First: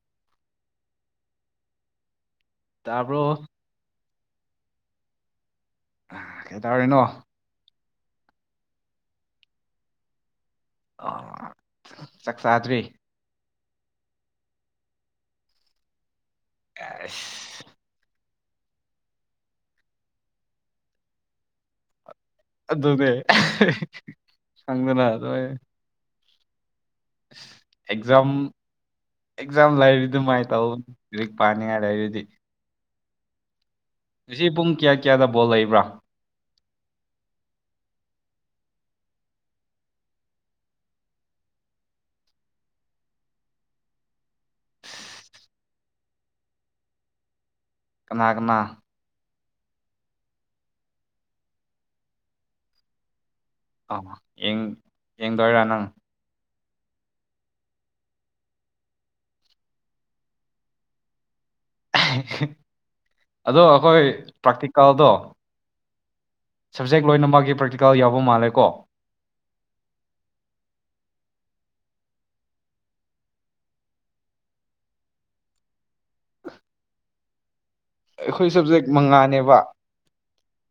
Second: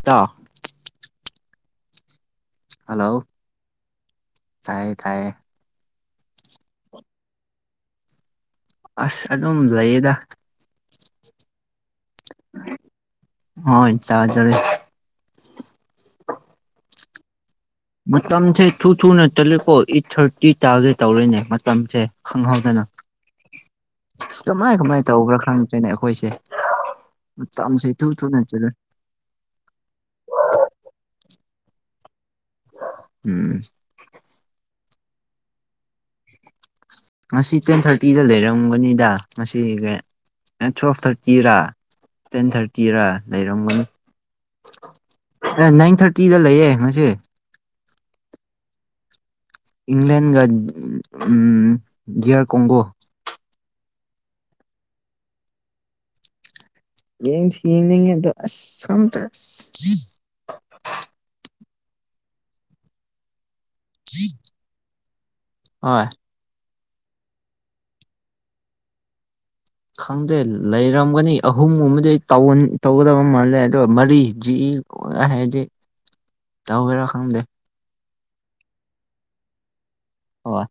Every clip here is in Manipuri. ꯏꯇꯥꯎ ꯍꯜꯂꯣ ꯇꯥꯕ꯭ꯔꯣ ꯇꯥꯏꯌꯦ ꯇꯥꯏꯌꯦ ꯑ ꯀꯩꯇꯥꯧꯔꯔꯤꯅꯣ ꯑꯁꯂꯝ ꯂꯩꯌ‌ꯦꯗ ꯑ ꯆꯥꯛꯆꯥꯥꯗꯕꯤ ꯍꯣꯏ ꯏ ꯆꯖꯔ ꯑꯦꯁ ꯃꯇꯝꯁꯦ ꯊꯨ ꯊꯨꯅ ꯆꯠꯂꯦꯀꯣ ꯑꯩꯠ ꯊꯥꯔꯇꯤ ꯇꯥꯒꯦ ꯇꯧꯔꯦꯅꯦ ꯃꯇꯝꯁꯦ ꯈꯪꯍꯧꯗꯅ ꯑꯗꯨꯅꯦ ꯀꯃꯥꯏ ꯀꯃꯥꯏ ꯈꯪꯗꯅ ꯇꯧꯕ꯭ꯔꯥ ꯅꯣꯏ ꯈꯪꯗꯦꯅ ꯑꯩꯈꯣꯏꯁꯦ ꯃꯇꯝꯁꯦ ꯏꯊꯨ ꯑꯦꯛꯖꯥꯝ ꯊꯨꯅ ꯆꯠꯂꯦ ꯑꯦꯛꯖꯥꯝ ꯂꯩꯔꯤ ꯑꯗꯨꯃꯥꯏꯅ ꯇꯧ ꯍꯧꯖꯤꯛ ꯄꯥꯅꯤꯡꯉꯥꯏ ꯂꯩꯔꯤꯗꯤ ꯎꯝ ꯉꯁꯤ ꯄꯨꯡ ꯀꯌꯥ ꯀꯌꯥꯗ ꯕꯣꯜ ꯂꯩꯕ꯭ꯔꯥ ꯉꯁꯤ ꯇꯦꯟ ꯊꯥꯔꯇꯤꯗ ꯂꯩꯔꯝꯒꯅꯤꯗ ꯉꯁꯤ ꯇꯨꯋꯦꯜꯐ ꯊꯥꯔꯇꯤꯔ ꯇꯦꯟ ꯊꯥꯔꯇꯤꯔ ꯂꯩꯔꯝꯒꯅꯤ ꯑꯦ ꯅꯥꯏꯟ ꯊꯥꯔꯇꯤꯗ ꯂꯩꯌꯦ ꯉꯁꯤ ꯀꯅꯥ ꯀꯅꯥ ꯏꯪꯂꯦꯟꯒ ꯗꯤꯌꯥꯔ ꯀꯣꯡꯒꯣ ꯑꯥ ꯌꯦꯡ ꯌꯦꯡꯗꯣꯏꯔ ꯅꯪ ꯌꯦꯡꯊꯤ ꯌꯦꯡꯅꯤꯡꯉꯦ ꯑꯗꯣ ꯑꯁ‌ ꯈꯪꯗꯦ ꯑꯗꯣ ꯑꯩꯈꯣꯏ ꯄ꯭ꯔꯥꯛꯇꯤꯀꯜꯗꯣ ꯍꯣꯏ ꯁꯞꯖꯦꯛ ꯂꯣꯏꯅꯃꯛꯒꯤ ꯄ꯭ꯔꯦꯛꯇꯤꯀꯦꯜ ꯌꯥꯎꯕ ꯃꯥꯜꯂꯦꯀꯣ ꯈꯪꯗꯦ ꯂꯩꯔꯝꯒꯅꯤ ꯑꯍꯨꯝꯒꯨꯝꯕꯗꯤ ꯇꯧꯟ ꯇꯧꯒꯗꯕ ꯃꯥꯜꯂꯦ ꯑꯗꯨꯒ ꯃꯔꯤ ꯖꯤ [unintelligible] ꯇꯧꯒꯦꯔ ꯈꯪꯗꯦ ꯑꯩꯈꯣꯏ ꯁꯕꯖꯦꯛ ꯃꯉꯥꯅꯦꯕ ꯍꯣꯏ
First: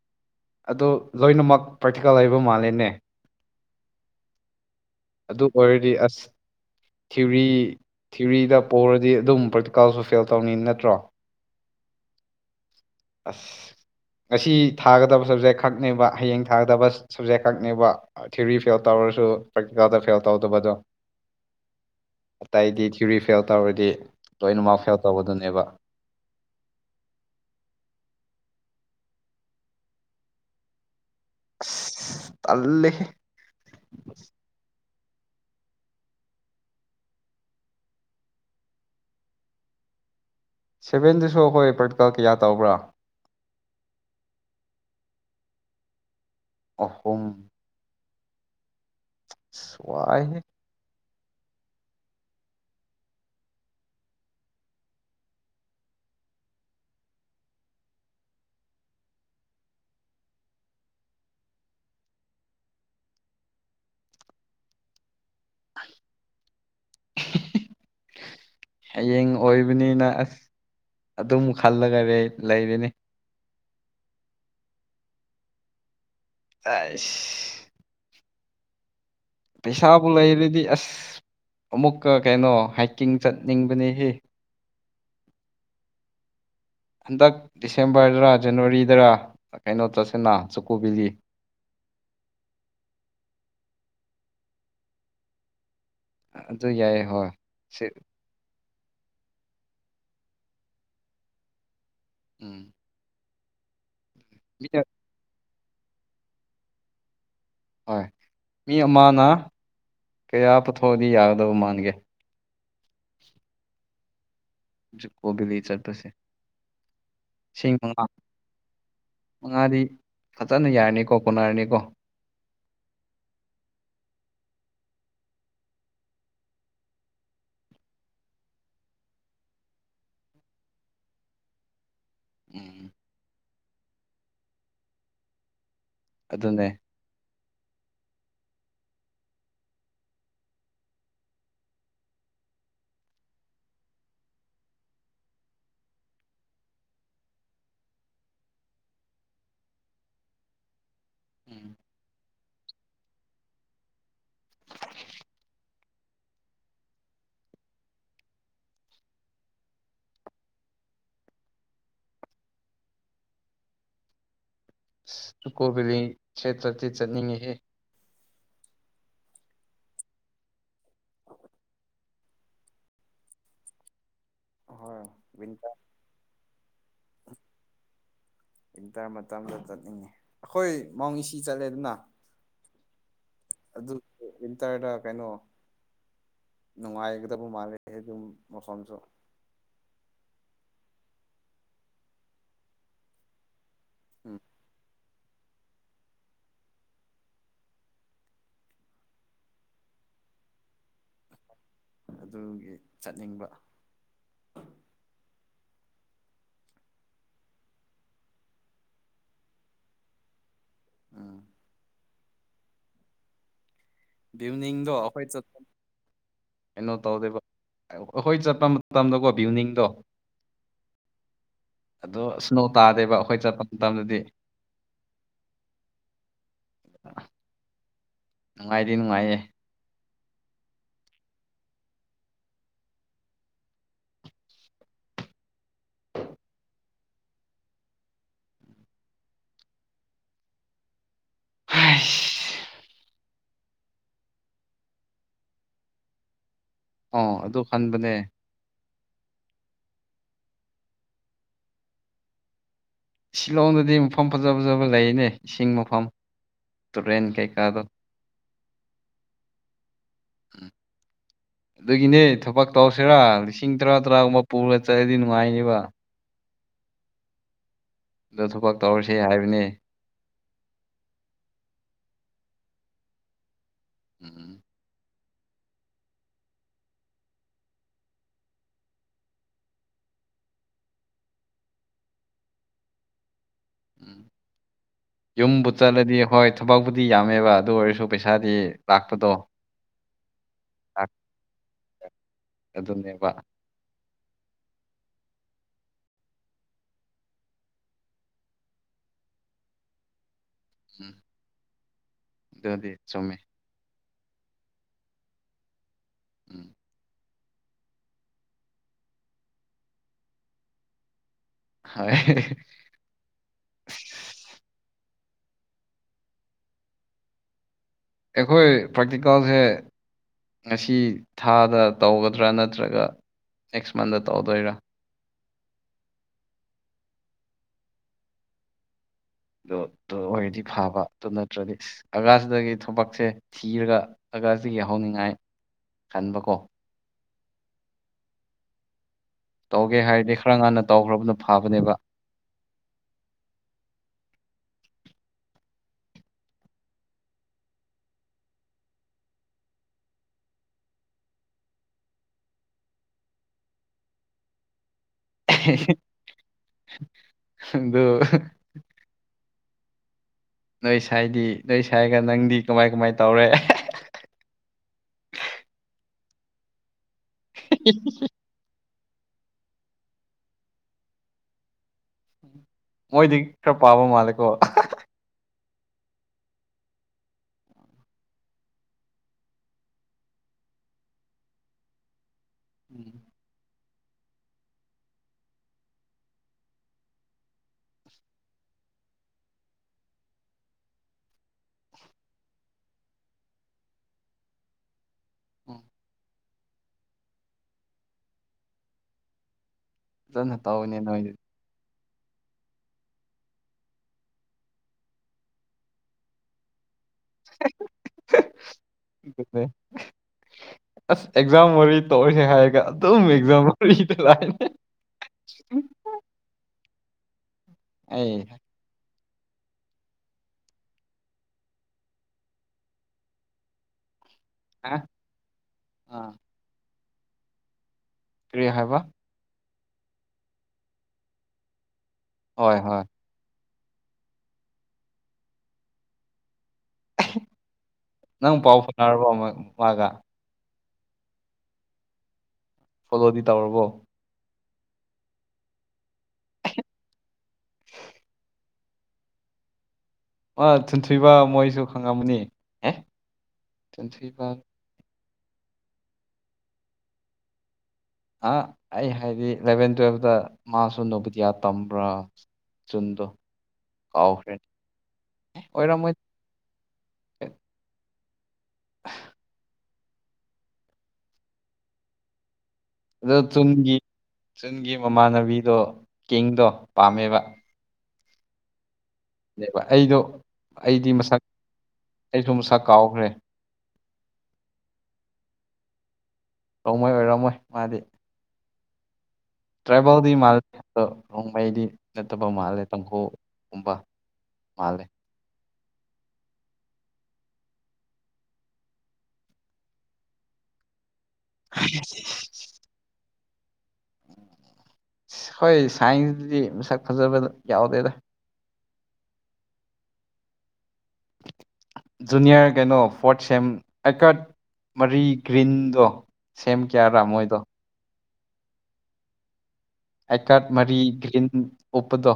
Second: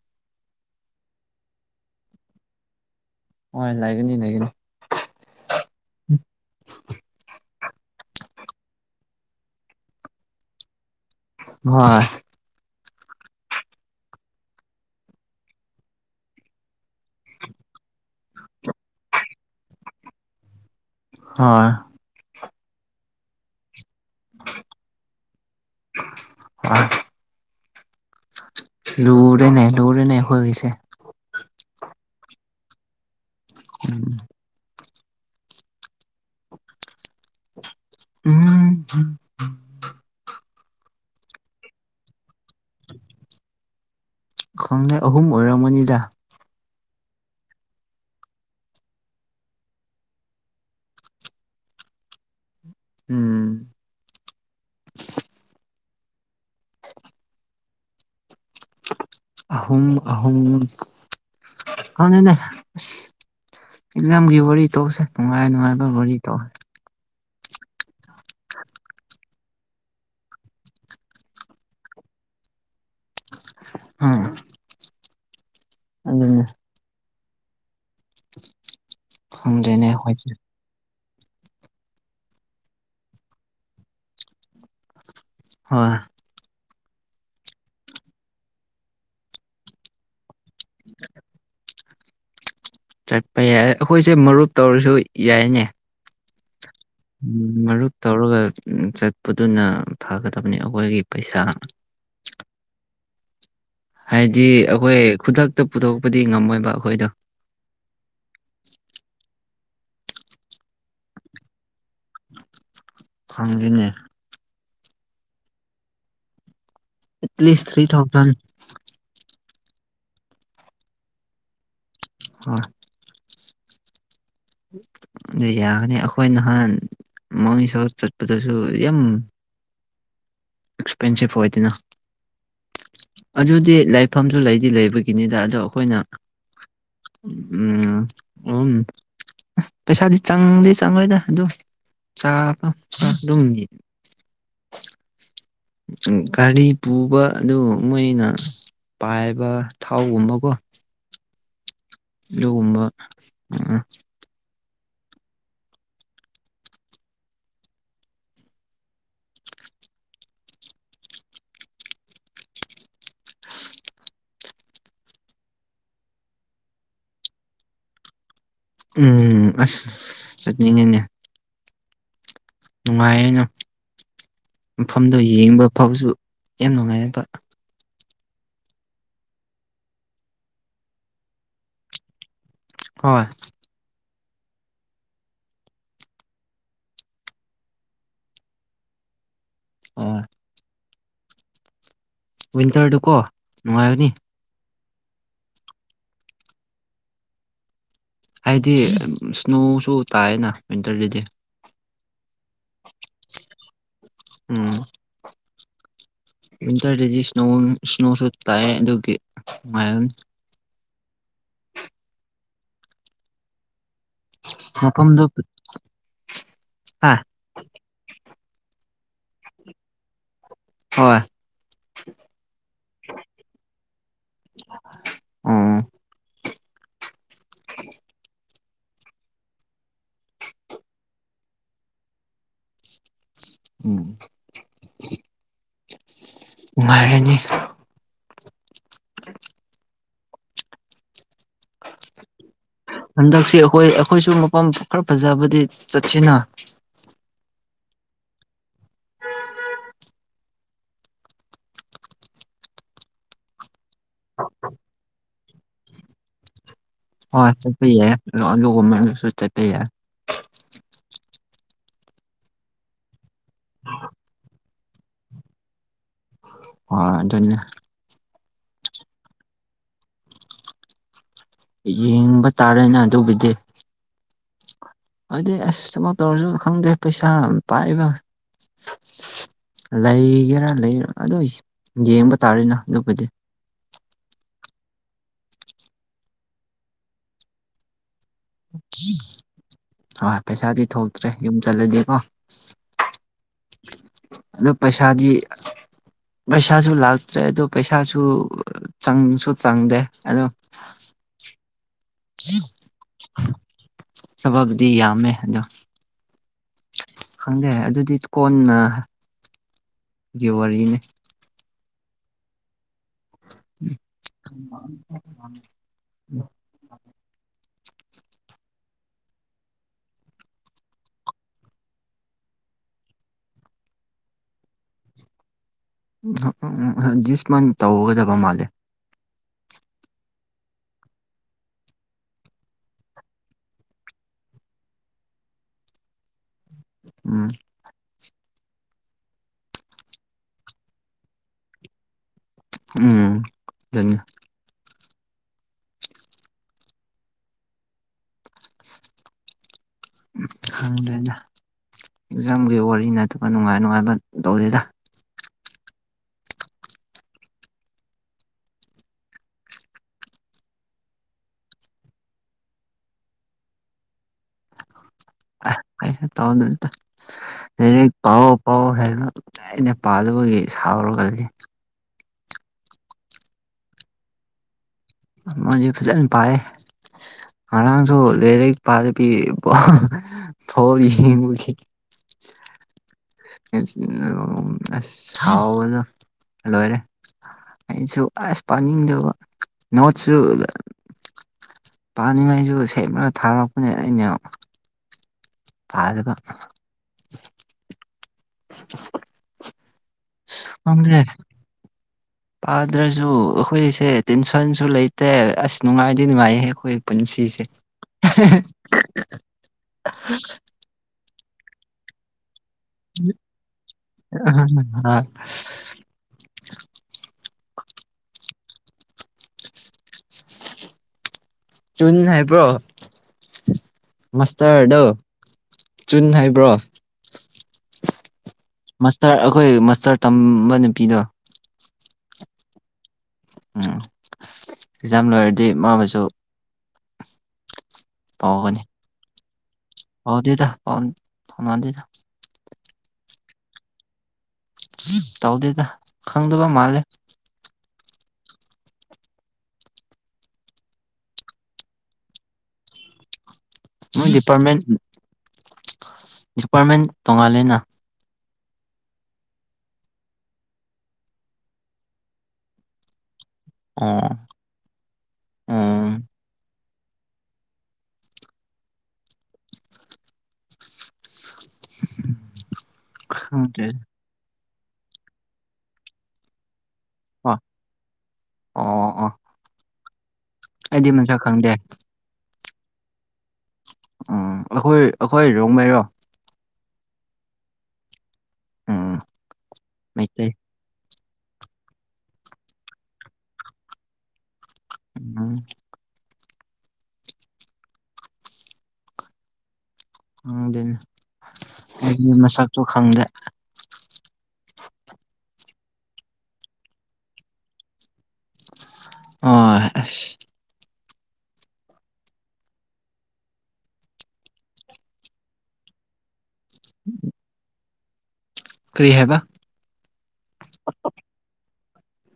ꯑꯗꯣ ꯂꯣꯏꯅꯃꯛ ꯄ꯭ꯔꯥꯛꯇꯤꯀꯦꯜ ꯂꯩꯕ ꯃꯥꯜꯂꯦꯅꯦ ꯍꯣꯏ ꯂꯩꯒꯅꯤ ꯂꯩꯒꯅꯤ ꯑꯗꯨ ꯑꯣꯏꯔꯗꯤ ꯑꯁ ꯊꯤꯌꯨꯔꯤ ꯊꯤꯔꯤꯗ ꯄꯣꯔꯗꯤ ꯑꯗꯨꯝ ꯄ꯭ꯔꯥꯛꯇꯤꯀꯦꯜꯁꯨ ꯐꯦꯜ ꯇꯧꯅꯤ ꯅꯠꯇ꯭ꯔꯣ ꯍꯣꯏ ꯑꯁ ꯉꯁꯤ ꯊꯥꯒꯗꯕ ꯁꯕꯖꯦꯛ ꯈꯛꯅꯦꯕ ꯍꯌꯦꯡ ꯊꯥꯒꯗꯕ ꯁꯕꯖꯦꯛ ꯈꯛꯅꯦꯕ ꯊꯤꯔꯤ ꯐꯦꯜ ꯇꯧꯔꯁꯨ ꯄ꯭ꯔꯥꯛꯇꯤꯀꯦꯜꯗ ꯐꯦꯜ ꯇꯧꯗꯕꯗꯣ ꯍꯣꯏ ꯑꯇꯩꯗꯤ ꯊ꯭ꯌꯨꯔꯤ ꯐꯦꯜ ꯇꯧꯔꯗꯤ ꯂꯣꯏꯅꯃꯛ ꯐꯦꯜ ꯇꯧꯕꯗꯨꯅꯦꯕ ꯑꯥ ꯂꯨꯔꯦꯅꯦ ꯂꯨꯔꯦꯅꯦ ꯑꯩꯈꯣꯏꯒꯤꯁꯦ ꯑꯁ‌ ꯇꯜꯂꯦꯍꯦ ꯎꯝ ꯎꯝ ꯍꯨꯝ ꯁꯚꯦꯟꯗꯁꯨ ꯑꯩꯈꯣꯏ ꯄ꯭ꯔꯥꯛꯇꯤꯀꯦꯜ ꯀꯌꯥ ꯇꯧꯕ꯭ꯔꯥ ꯈꯪꯗꯦ ꯑꯍꯨꯝ ꯑꯣꯏꯔꯝꯒꯅꯤꯗ ꯑꯍꯨꯝ ꯑꯁ ꯋꯥꯏꯍꯦ ꯎꯝ ꯑꯍꯨꯝ ꯑꯍꯨꯝ ꯈꯪꯗꯦꯅꯦ ꯑꯦꯛꯖꯥꯝꯒꯤ ꯋꯥꯔꯤ ꯇꯧꯁꯦ ꯅꯨꯡꯉꯥꯏ ꯅꯨꯡꯉꯥꯏꯕ ꯋꯥꯔꯤ ꯇꯧ ꯍꯌꯦꯡ ꯑꯣꯏꯕꯅꯤꯅ ꯑꯁ ꯑꯗꯨꯝ ꯈꯜꯂꯒ ꯂꯩ ꯂꯩꯔꯦꯅꯦ ꯎꯝ ꯑꯗꯨꯅꯦ ꯑꯥꯏꯁ ꯈꯪꯗ꯭ꯔꯦꯅꯦ ꯄꯩꯁꯥꯕꯨ ꯑꯩꯈꯣꯏꯁꯦ ꯂꯩꯔꯗꯤ ꯑꯁ ꯑꯃꯨꯛꯀ ꯀꯩꯅꯣ ꯍꯥꯏꯛꯀꯤꯡ ꯆꯠꯅꯤꯡꯕꯅꯦꯍꯦ ꯍꯣꯏ ꯍꯟꯗꯛ ꯗꯤꯁꯦꯝꯕꯔꯗꯔ ꯖꯅꯋꯥꯔꯤꯗꯔ ꯀꯩꯅꯣ ꯆꯠꯁꯤꯅ ꯆꯨꯀꯣꯕꯤꯂꯤ ꯆꯠꯄ ꯌꯥꯏ ꯑꯩꯈꯣꯏꯁꯦ ꯃꯔꯨꯞ ꯇꯧꯔꯁꯨ ꯌꯥꯏꯅꯦ ꯑꯗꯨ ꯌꯥꯏ ꯍꯣꯏ ꯁꯤ ꯃꯔꯨꯞ ꯇꯧꯔꯒ ꯆꯠꯄꯗꯨꯅ ꯐꯥꯒꯗꯕꯅꯤ ꯑꯩꯈꯣꯏꯒꯤ ꯄꯩꯁꯥ ꯎꯝ ꯍꯥꯏꯗꯤ ꯃꯤ ꯑꯩꯈꯣꯏ ꯈꯨꯗꯛꯇ ꯄꯨꯊꯣꯛꯄꯗꯤ ꯉꯝꯃꯣꯏꯕ ꯑꯩꯈꯣꯏꯗꯣ ꯍꯣꯏ ꯃꯤ ꯑꯃꯅ ꯀꯌꯥ ꯄꯨꯊꯣꯛꯑꯗꯤ ꯌꯥꯒꯗꯕ ꯃꯥꯟꯒꯦ ꯈꯪꯗꯦꯅꯦ ꯖꯨꯀꯣ ꯕꯦꯂꯤ ꯆꯠꯄꯁꯦ ꯑꯦꯠꯂꯤꯁ ꯁꯤꯡ ꯊ꯭ꯔꯤ ꯃꯉꯥ ꯊꯥꯎꯖꯟ ꯃꯉꯥꯗꯤ ꯐꯖꯅ ꯌꯥꯔꯅꯤꯀꯣ ꯀꯣꯟꯅꯔꯅꯤꯀꯣ ꯑꯥ ꯑꯗꯨ ꯌꯥꯒꯅꯤ ꯑꯩꯈꯣꯏ ꯅꯍꯥꯟ [unintelligible] ꯆꯠꯄꯗꯁꯨ ꯌꯥꯝ ꯑꯦꯛꯁ꯭ꯄꯦꯟꯁꯤꯞ ꯑꯣꯏꯗꯅ ꯎꯝ ꯑꯗꯨꯗꯤ ꯂꯥꯏꯐꯝꯁꯨ ꯂꯩꯗꯤ ꯂꯩꯕꯒꯤꯅꯤꯗ ꯑꯗꯣ ꯑꯩꯈꯣꯏꯅ ꯑꯗꯨꯅꯦ ꯎꯝ ꯑꯣ ꯑꯁ ꯄꯩꯁꯥꯗꯤ ꯆꯪꯗꯤ ꯆꯪꯂꯣꯏꯗ ꯑꯗꯨꯝ ꯆꯥꯕ ꯑꯗꯨꯝ ꯒꯥꯔꯤ ꯄꯨꯕ ꯑꯗꯨ ꯃꯣꯏꯅ ꯄꯥꯏꯕ ꯊꯥꯎꯒꯨꯝꯕꯀꯣ ꯎꯝ ꯑꯗꯨꯒꯨꯝꯕ ꯎꯝ ꯖꯨꯀꯣ ꯕꯦꯂꯤꯁꯦ ꯆꯠꯇꯤ ꯆꯠꯅꯤꯡꯉꯦꯍꯦ ꯎꯝ ꯑꯁ ꯆꯠꯅꯤꯡꯉꯦꯅꯦ ꯅꯨꯡꯉꯥꯏꯅ ꯍꯣꯏ ꯃꯐꯝꯗꯣ ꯌꯦꯡꯕ ꯋꯤꯟꯇꯔ ꯐꯥꯎꯁꯨ ꯌꯥꯝ ꯅꯨꯡꯉꯥꯏꯌꯦꯕꯥ ꯋꯤꯟꯇꯔ ꯃꯇꯝꯗ ꯆꯠꯅꯤꯡꯉꯦ ꯑꯩꯈꯣꯏ ꯃꯧ ꯏꯁꯤ ꯆꯠꯂꯦꯗꯅ ꯍꯣꯏ ꯑꯗꯨ ꯋꯤꯟꯇꯔꯗ ꯀꯩꯅꯣ ꯅꯨꯡꯉꯥꯏꯒꯗꯕ ꯃꯥꯜꯂꯦ ꯍꯦꯗꯨꯝ ꯃꯐꯝꯁꯨ ꯎꯝ ꯋꯤꯟꯇ꯭ꯔꯗꯨ ꯀꯣ ꯅꯨꯉꯥꯏꯒꯅꯤ ꯎꯝ ꯍꯥꯏꯗꯤ ꯏꯁ꯭ꯅꯣꯁꯨ ꯇꯥꯏꯑꯦꯅ ꯋꯤꯟꯇꯔꯗꯗꯤ ꯑꯗꯨꯒꯤ ꯆꯠꯅꯤꯡꯕ ꯎꯝ ꯋꯤꯟꯇꯔꯗꯗꯤ ꯏꯁ꯭ꯅꯣ ꯏꯁ꯭ꯅꯣꯁꯨ ꯇꯥꯏ ꯑꯗꯨꯒꯤ ꯅꯨꯉꯥꯏꯅꯤ ꯎꯝ ꯏꯕꯤꯅꯤꯡꯗꯣ ꯑꯩꯈꯣꯏ ꯃꯐꯝꯗꯣ ꯆꯠꯄ ꯀꯩꯅꯣ ꯍꯥ ꯇꯧꯗꯦꯕ ꯑꯧꯈꯣꯏ ꯆꯠꯄ ꯃꯇꯝꯗꯀꯣ ꯕꯤꯜꯗꯤꯡꯗꯣ ꯍꯣꯏ꯫ ꯑꯗꯣ ꯏꯁ꯭ꯅꯣ ꯇꯥꯗꯦꯕ ꯑꯩꯈꯣꯏ ꯆꯠꯄ ꯃꯇꯝꯗꯗꯤ ꯎꯝ [unintelligible] [unintelligible] ꯅꯨꯡꯉꯥꯏꯗꯤ ꯅꯨꯡꯉꯥꯏꯌꯦ ꯎꯝ ꯅꯨꯉꯥꯏꯔꯅꯤ ꯍꯥꯏꯁ ꯍꯟꯗꯛꯁꯤ ꯑꯩꯈꯣꯏ ꯑꯩꯈꯣꯏꯁꯨ ꯃꯐꯝ ꯈꯔ ꯐꯖꯕꯗꯤ ꯆꯠꯁꯤꯅ꯫ ꯑꯣ ꯑꯗꯨ ꯈꯟꯕꯅꯦ꯫ ꯁꯤꯜꯂꯣꯡꯗꯗꯤ ꯃꯐꯝ ꯐꯖ ꯐꯖꯕ ꯂꯩꯑꯦꯅꯦ ꯏꯁꯤꯡ ꯃꯐꯝ꯫ ꯇꯨꯔꯦꯟ ꯍꯣꯏ ꯀꯩꯀꯥꯗꯣ ꯆꯠꯄ ꯌꯥꯏ ꯑꯗꯨꯒꯃꯕꯁꯨ ꯆꯠꯄ ꯌꯥꯏ꯫ ꯎꯝ--꯫ ꯑꯗꯨꯒꯤꯅꯦ ꯊꯕꯛ ꯇꯧꯁꯦꯔꯥ ꯂꯤꯁꯤꯡ ꯇꯔꯥ ꯇꯔꯥꯒꯨꯝꯕ ꯄꯨꯔ ꯆꯠꯂꯗꯤ ꯅꯨꯡꯉꯥꯏꯅꯦꯕ꯫ ꯑꯥ ꯑꯗꯨꯅꯦ꯫ ꯑꯗꯣ ꯊꯕꯛ ꯇꯧꯔꯁꯦ ꯍꯥꯏꯕꯅꯦ꯫ ꯌꯦꯡꯕ ꯇꯥꯔꯦꯅ ꯑꯗꯨꯒꯤꯗꯤ꯫ ꯎꯝ--꯫ ꯍꯥꯏꯗꯤ ꯑꯁ ꯑꯝ ꯇꯧꯔꯁꯨ ꯈꯪꯗꯦ ꯄꯩꯁꯥ ꯄꯥꯏꯕ--꯫ ꯂꯩꯒꯦꯔꯥ ꯂꯩꯔꯥ ꯑꯗꯨꯏ ꯌꯦꯡꯕ ꯇꯥꯔꯦꯅ ꯑꯗꯨꯕꯨꯗꯤ꯫ ꯎꯝ ꯌꯨꯝꯕꯨ ꯆꯠꯂꯥꯗꯤ ꯍꯣꯏ ꯊꯕꯛꯄꯨꯗꯤ ꯌꯥꯝꯃꯦꯕ ꯑꯗꯨ ꯑꯣꯏꯔꯁꯨ--꯫ ꯄꯩꯁꯥꯗꯤ ꯂꯥꯛꯄꯗꯣ--꯫ ꯑ ꯄꯩꯁꯥꯗꯤ ꯂꯥꯛ- ꯊꯣꯛꯇ꯭ꯔꯦ ꯌꯨꯝ ꯆꯠꯂꯗꯤꯀꯣ꯫ ꯑꯗꯨꯅꯦꯕ ꯑꯗꯣ ꯄꯩꯁꯥꯗꯤ--꯫ ꯄꯩꯁꯥꯁꯨ ꯂꯥꯛꯇ꯭ꯔꯦ ꯑꯗꯣ ꯄꯩꯁꯥꯁꯨ ꯆꯪꯁꯨ ꯆꯪꯗꯦ ꯑꯗꯣ--꯫ ꯎꯝ ꯑꯗꯨꯗꯤ ꯆꯨꯝꯃꯦ꯫ ꯊꯕꯛꯕꯨꯗꯤ ꯌꯥꯝꯃꯦ ꯑꯗꯣ--꯫ ꯎꯝ--꯫ ꯈꯪꯗꯦ ꯑꯗꯨꯗꯤ ꯀꯣꯟꯅ ꯒꯤ ꯋꯥꯔꯤꯅꯤ꯫ ꯍꯥꯏ ꯑꯦ-ꯍꯦ--꯫ inaudible꯫ ꯑꯩꯈꯣꯏ ꯄ꯭ꯔꯥꯛꯇꯤꯀꯜꯁꯦ--꯫ ꯉꯁꯤ ꯊꯥꯗ ꯇꯧꯒꯗ꯭ꯔꯥ ꯅꯠꯇ꯭ꯔꯒ ꯅꯦꯛꯁ ꯃꯟꯗ ꯇꯧꯗꯣꯏꯔꯥ꯫ ꯑ ꯎ ꯎꯝ ꯑꯥ ꯗꯤꯁ ꯃꯟ ꯇꯧꯒꯗꯕ ꯃꯥꯜꯂꯦ꯫ ꯗꯣ ꯑꯗꯣꯏꯔꯗꯤ ꯐꯕ ꯑꯗꯨ ꯅꯠꯇ꯭ꯔꯗꯤ꯫ ꯑꯒꯥꯁꯗꯒꯤ ꯊꯕꯛꯁꯦ ꯊꯤꯔꯒ ꯑꯒꯥꯁꯗꯒꯤ ꯍꯧꯅꯤꯡꯉꯥꯏ ꯈꯟꯕꯀꯣ꯫ ꯎꯝ--꯫ ꯇꯧꯒꯦ ꯍꯥꯏꯔꯗꯤ ꯈꯔ ꯉꯟꯅ ꯇꯧꯈ꯭ꯔꯕꯅ ꯐꯕꯅꯦꯕ꯫ inaudible--꯫ ꯀꯪꯗ꯭ꯔꯦꯅ ꯑꯦꯛꯖꯥꯝꯒꯤ ꯋꯥꯔꯤ ꯅꯠꯇꯕ ꯅꯨꯡꯉꯥꯏ ꯅꯨꯡꯉꯥꯏꯕ ꯇꯧꯗꯦꯗ--꯫ ꯍꯦ ꯍꯦ ꯑꯗꯨ ꯫ ꯅꯣꯏ ꯁꯥꯏꯗꯤ ꯅꯣꯏ ꯁꯥꯏꯒ ꯅꯪꯗꯤ ꯀꯃꯥꯏ ꯀꯃꯥꯏ ꯇꯧꯔꯦ ꯑꯍꯦ꯫ ꯑ ꯀꯩꯅꯣ ꯇꯧꯗ꯭ꯔꯤꯗ ꯂꯥꯏꯔꯤꯛ ꯄꯥꯎ ꯑꯣ꯫ ꯑꯣ ꯍꯥꯏꯕ ꯑꯩꯅ ꯄꯥꯗꯕꯒꯤ ꯁꯥꯎꯔꯒ ꯂꯦꯟꯂꯦ꯫ ꯃꯣꯏꯗꯤ ꯈꯔ ꯄꯥꯕ ꯃꯥꯜꯂꯦꯀꯣ꯫ ꯃꯣꯏꯗꯤ ꯐꯖꯅ ꯄꯥꯌꯦ꯫ ꯍꯔꯥꯡꯁꯨ ꯂꯔꯤꯛ ꯄꯥꯗꯕꯤ [unintelligible] ꯐꯣꯟ ꯌꯦꯡꯕꯒꯤ--꯫ ꯎꯝ--꯫ [unintelligible] ꯑꯁ ꯍꯥꯎꯕꯅ ꯂꯣꯏꯔꯦ--꯫ ꯑꯩꯁꯨ ꯑꯁ ꯄꯥꯅꯤꯡꯗꯕ ꯅꯣꯠꯁꯨ--꯫ ꯄꯥꯅꯤꯡꯉꯥꯏꯖꯨ ꯁꯦꯝꯃꯒ ꯊꯥꯔꯛꯄꯅꯦ ꯑꯩꯅ--꯫ ꯎꯝ ꯫ ꯑꯗꯕ--꯫ ꯐꯖꯅ ꯇꯧꯋꯤꯅꯦ ꯅꯣꯏꯗꯤ ꯄꯥꯗ꯭ꯔꯖꯨ ꯑꯈꯣꯏꯁꯦ ꯇꯦꯟꯁꯟꯁꯨ ꯂꯩꯇꯦ ꯑꯁ ꯅꯨꯡꯉꯥꯏꯗꯤ ꯅꯨꯡꯉꯥꯏꯌꯦ ꯑꯩꯈꯣꯏ ꯄꯨꯟꯁꯤꯁꯦ ꯑꯗꯨꯅꯦ ꯑꯁ ꯑꯦꯛꯖꯥꯝ ꯑꯣꯏꯔꯤ ꯇꯧꯔꯣꯏꯁꯦ ꯍꯥꯏꯔꯒ ꯑꯗꯨꯝ ꯑꯦꯛꯖꯥꯝ ꯋꯥꯔꯤꯗ ꯂꯑꯦꯅꯦ ꯑꯩ ꯆꯨꯟ ꯍꯥꯏꯕ꯭ꯔꯣ ꯍꯥ ꯃꯥꯁꯇꯔꯗꯣ ꯆꯨꯟ ꯑꯥ ꯍꯥꯏꯕ꯭ꯔꯣ ꯀ꯭ꯔꯤ ꯍꯥꯏꯕ ꯇꯔ ꯑꯈꯣꯏ ꯃꯥꯁꯇꯔ ꯇꯝꯕ ꯅꯨꯄꯤꯗꯣ ꯍꯣꯏ ꯍꯣꯏ ꯎꯝ ꯑꯦꯖꯥꯝ ꯂꯣꯏꯔꯗꯤ ꯃꯥꯕꯨꯁꯨ ꯅꯪ ꯄꯥꯎ ꯐꯥꯎꯅꯔꯕꯣ ꯑꯃꯨꯛ ꯃꯥꯒ ꯗꯦꯗ ꯄꯥꯎꯟ ꯐꯥꯎꯅꯗꯦꯗ ꯐꯣꯂꯣꯗꯤ ꯇꯧꯔꯕꯣ ꯇꯧꯗꯦꯗ ꯈꯪꯗꯕ ꯃꯥꯜꯂꯦ [inaudible] ꯑ ꯊꯨꯟꯊꯨꯏꯕ ꯃꯣꯏꯁꯨ ꯈꯪꯉꯝꯃꯅꯤ ꯑꯦ ꯃꯣꯏ ꯊꯨꯟꯊ꯭ꯔꯤꯕ ꯗꯤꯄꯥ꯭ꯔꯠꯃꯦꯟ ꯗꯤꯄꯥ꯭ꯔꯠꯃꯦꯟ ꯇꯣꯉꯥꯜꯂꯦꯅ ꯑ ꯑꯩ ꯍꯥꯏꯗꯤ ꯏꯂꯚꯦꯟ ꯇꯨꯋꯦꯜꯐꯇ ꯃꯥꯁꯨ ꯅꯣꯕꯨꯗꯤꯌꯥ ꯇꯝꯕ꯭ꯔꯥ ꯆꯨꯟꯗꯣ ꯑꯣ ꯀꯥꯎꯈ꯭ꯔꯦ ꯎꯝ ꯑꯣꯏꯔꯝꯃꯣꯏ [unintelligible] [unintelligible] ꯑꯗꯣ ꯈꯪꯗ꯭ꯔꯦ ꯆꯨꯟꯒꯤ ꯆꯨꯟꯒꯤ ꯃꯃꯥꯟꯅꯕꯤꯗꯣ ꯀꯤꯡꯗꯣ ꯄꯥꯝꯃꯦꯕ ꯑꯣ ꯑꯣ ꯑꯣ ꯅꯦꯕ ꯑꯩꯗꯣ ꯑꯩꯗꯤ ꯃꯁꯛ ꯑꯩꯁꯨ ꯃꯁꯛ ꯀꯥꯎꯈ꯭ꯔꯦ ꯎꯝ ꯑꯈꯣꯏ ꯑꯈꯣꯏ ꯔꯣꯡꯃꯩꯔꯣ ꯔꯣꯡꯃꯩ ꯑꯣꯏꯔꯝꯃꯣꯏ ꯃꯥꯗꯤ ꯎꯝ ꯇ꯭ꯔꯥꯏꯕꯜꯗꯤ ꯃꯩꯇꯩ ꯃꯥꯜ ꯑꯗꯣ ꯔꯣꯡꯃꯩꯗꯤ ꯅꯠꯇꯕ ꯃꯥꯜꯂꯦ ꯇꯥꯡꯍꯨꯒꯨꯝꯕ ꯃꯥꯜꯂꯦ ꯎꯝ ꯈꯪꯗꯦꯅꯦ ꯑꯩꯗꯤ ꯃꯁꯛꯁꯨ ꯈꯪꯗꯦ ꯍꯣꯏ ꯁꯥꯏꯟꯁꯇꯗꯤ ꯃꯁꯛ ꯐꯖꯕꯗ ꯌꯥꯎꯗꯦꯗ ꯑꯣꯏ ꯑꯁ ꯖꯨꯅꯤꯌꯔ ꯀꯩꯅꯣ ꯐꯣꯔꯠ ꯁꯦꯝ ꯑꯥꯏꯀ꯭ꯔꯥꯠ ꯃꯔꯤ ꯒ꯭ꯔꯤꯟꯗꯣ ꯁꯦꯝ ꯀꯌꯥꯔꯥ ꯃꯣꯏꯗꯣ ꯀ꯭ꯔꯤ ꯍꯥꯏꯕ ꯑꯥꯏꯀꯥꯠ ꯃꯔꯤ ꯒ꯭ꯔꯤꯟ ꯎꯞꯄꯗꯣ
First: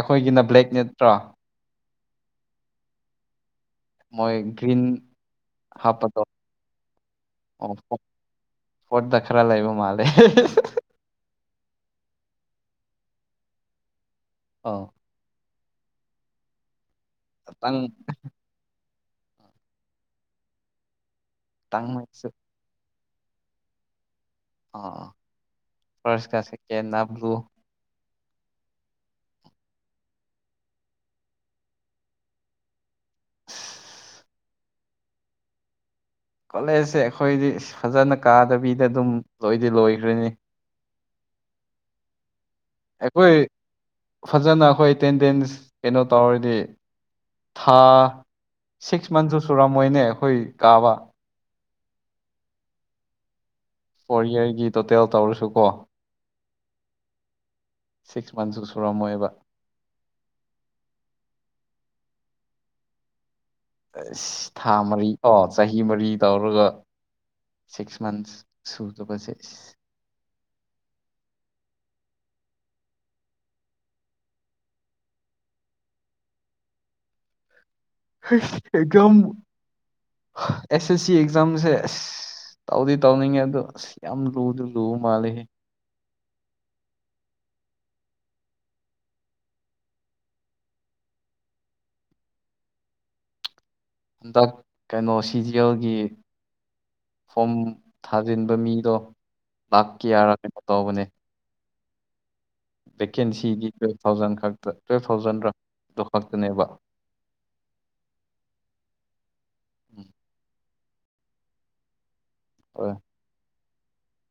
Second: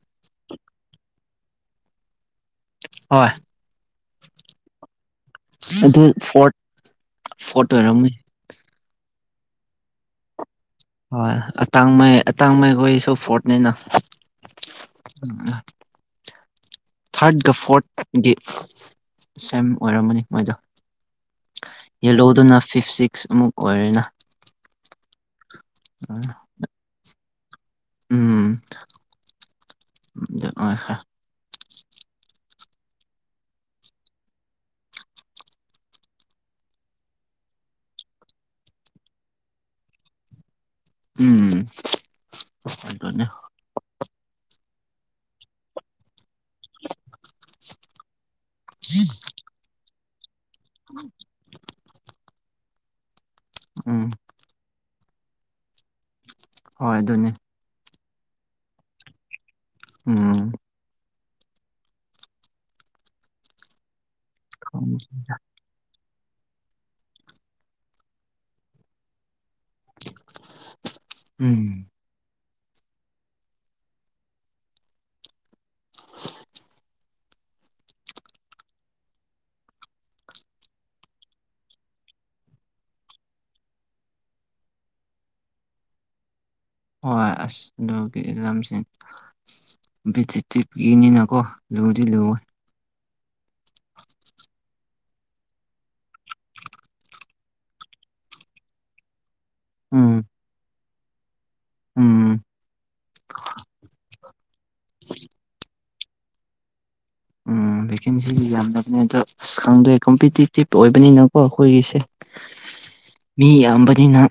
ꯑꯩꯈꯣꯏꯒꯤꯅ ꯕ꯭ꯂꯦꯛ ꯅꯠꯇ꯭ꯔꯣ ꯍꯣꯏ ꯃꯣꯏ ꯒ꯭ꯔꯤꯟ ꯑꯗꯨ ꯍꯥꯞꯄꯗꯣ ꯐꯣꯔ꯭ꯠ ꯐꯣꯔ꯭ꯠ ꯑꯣꯏꯔꯝꯅꯤ ꯐꯣꯔ꯭ꯠꯇ ꯈꯔ ꯂꯩꯕ ꯃꯥꯜꯂꯦ ꯍꯣꯏ ꯑꯇꯥꯡꯃꯩ ꯑꯇꯥꯡꯃꯩꯈꯣꯏꯁꯨ ꯐꯣꯔ꯭ꯠꯅꯤꯅ ꯑꯧ [unintelligible] ꯊꯥꯔ꯭ꯠꯒ ꯇꯪ ꯐꯣꯔ꯭ꯠꯒꯤ ꯁꯦꯝ ꯑꯣꯏꯔꯝꯃꯅꯤ ꯃꯣꯏꯗꯣ ꯇꯪꯃꯛꯁꯨ ꯌꯦꯜꯂꯣꯗꯨꯅ ꯐꯤꯞ ꯁꯤꯛꯁ ꯑꯃꯨꯛ ꯑꯣꯏꯔꯦꯅ ꯑꯣ ꯐꯥ꯭ꯔꯁ ꯀ ꯁꯦꯀꯦꯟꯅ ꯕ꯭ꯂꯨ ꯎꯝ ꯑꯗꯨꯝ ꯑꯣꯏꯈ꯭ꯔꯦ ꯀꯣꯂꯦꯖꯁꯦ ꯑꯩꯈꯣꯏꯗꯤ ꯐꯖꯅ ꯀꯥꯗꯕꯤꯗ ꯑꯗꯨꯝ ꯂꯣꯏꯗꯤ ꯂꯣꯏꯈ꯭ꯔ‌ꯦꯅ‌ꯦ ꯎꯝ ꯑꯗꯨꯅꯦ ꯑꯩꯈꯣꯏ ꯐꯖꯅ ꯑꯩꯈꯣꯏ ꯇꯦꯟꯗꯦꯟꯁ ꯀꯩꯅꯣ ꯇꯧꯔꯗꯤ ꯊꯥ ꯁꯤꯛꯁ ꯃꯟꯁꯨ ꯁꯨꯔꯝꯃꯣꯏꯅꯦ ꯑꯩꯈꯣꯏ ꯀꯥꯕ ꯎꯝ ꯐꯣꯔ ꯏꯌ꯭ꯔꯒꯤ ꯇꯣꯇꯦꯜ ꯇꯧꯔꯁꯨ ꯀꯣ ꯍꯣꯏ ꯑꯗꯨꯅꯤ ꯁꯤꯛꯁ ꯃꯟꯁꯁꯨ ꯁꯨꯔꯝꯃꯣꯏꯕ ꯎꯝ ꯑꯦꯁ ꯊꯥ ꯃꯔꯤ ꯐꯥꯎ ꯆꯍꯤ ꯃꯔꯤ ꯇꯧꯔꯒ ꯁꯤꯛꯁ ꯃꯟꯁ ꯁꯨꯗꯕꯁꯦ ꯎꯝ ꯍꯩꯁ ꯑꯦꯛꯖꯥꯝ ꯑꯦ ꯁꯦ ꯁꯤ ꯑꯦꯛꯖꯥꯝꯁꯦ ꯇꯧꯗꯤ ꯇꯧꯅꯤꯡꯉꯦ ꯑꯗꯣ ꯑꯁ ꯌꯥꯝ ꯂꯨꯗꯤ ꯂꯨꯕ ꯃꯥꯜꯂꯦꯍꯦ ꯍꯣꯏ ꯑꯁ ꯑꯗꯨꯒꯤ ꯑꯦꯛꯖꯥꯝꯁꯤꯡ ꯕꯤꯗꯤ ꯇꯤꯞꯀꯤꯅꯀꯣ ꯂꯨꯗꯤ ꯂꯨꯋꯦ ꯍꯟꯗꯛ ꯀꯩꯅꯣ ꯁꯤꯖꯤꯑꯦꯜꯒꯤ ꯐꯣꯝ ꯊꯥꯖꯤꯟꯕ ꯃꯤꯗꯣ ꯂꯥꯛ ꯎꯝ ꯀꯌꯥꯔꯥ ꯀꯩꯅꯣ ꯇꯧꯕꯅꯦ ꯎꯝ ꯚꯦꯀꯦꯟꯁꯤꯒꯤ ꯇꯨꯌꯦꯜꯞ ꯊꯥꯎꯖꯟ ꯈꯛꯇ ꯇꯨꯌꯦꯜꯞ ꯊꯥꯎꯖꯟꯔ ꯑꯗꯨ ꯈꯛꯇꯅꯦꯕ ꯎꯝ ꯚꯦꯀꯦꯟꯁꯤꯗꯤ ꯌꯥꯝꯗꯕꯅꯦ ꯑꯗꯣ ꯑꯁ ꯈꯪꯗꯦ ꯎꯝ ꯀꯝꯄꯤꯇꯤꯇꯤꯞ ꯑꯣꯏꯕꯅꯤꯅꯀꯣ ꯑꯈꯣꯏꯒꯤꯁꯦ ꯍꯣꯏ ꯃꯤ ꯌꯥꯝꯕꯅꯤꯅ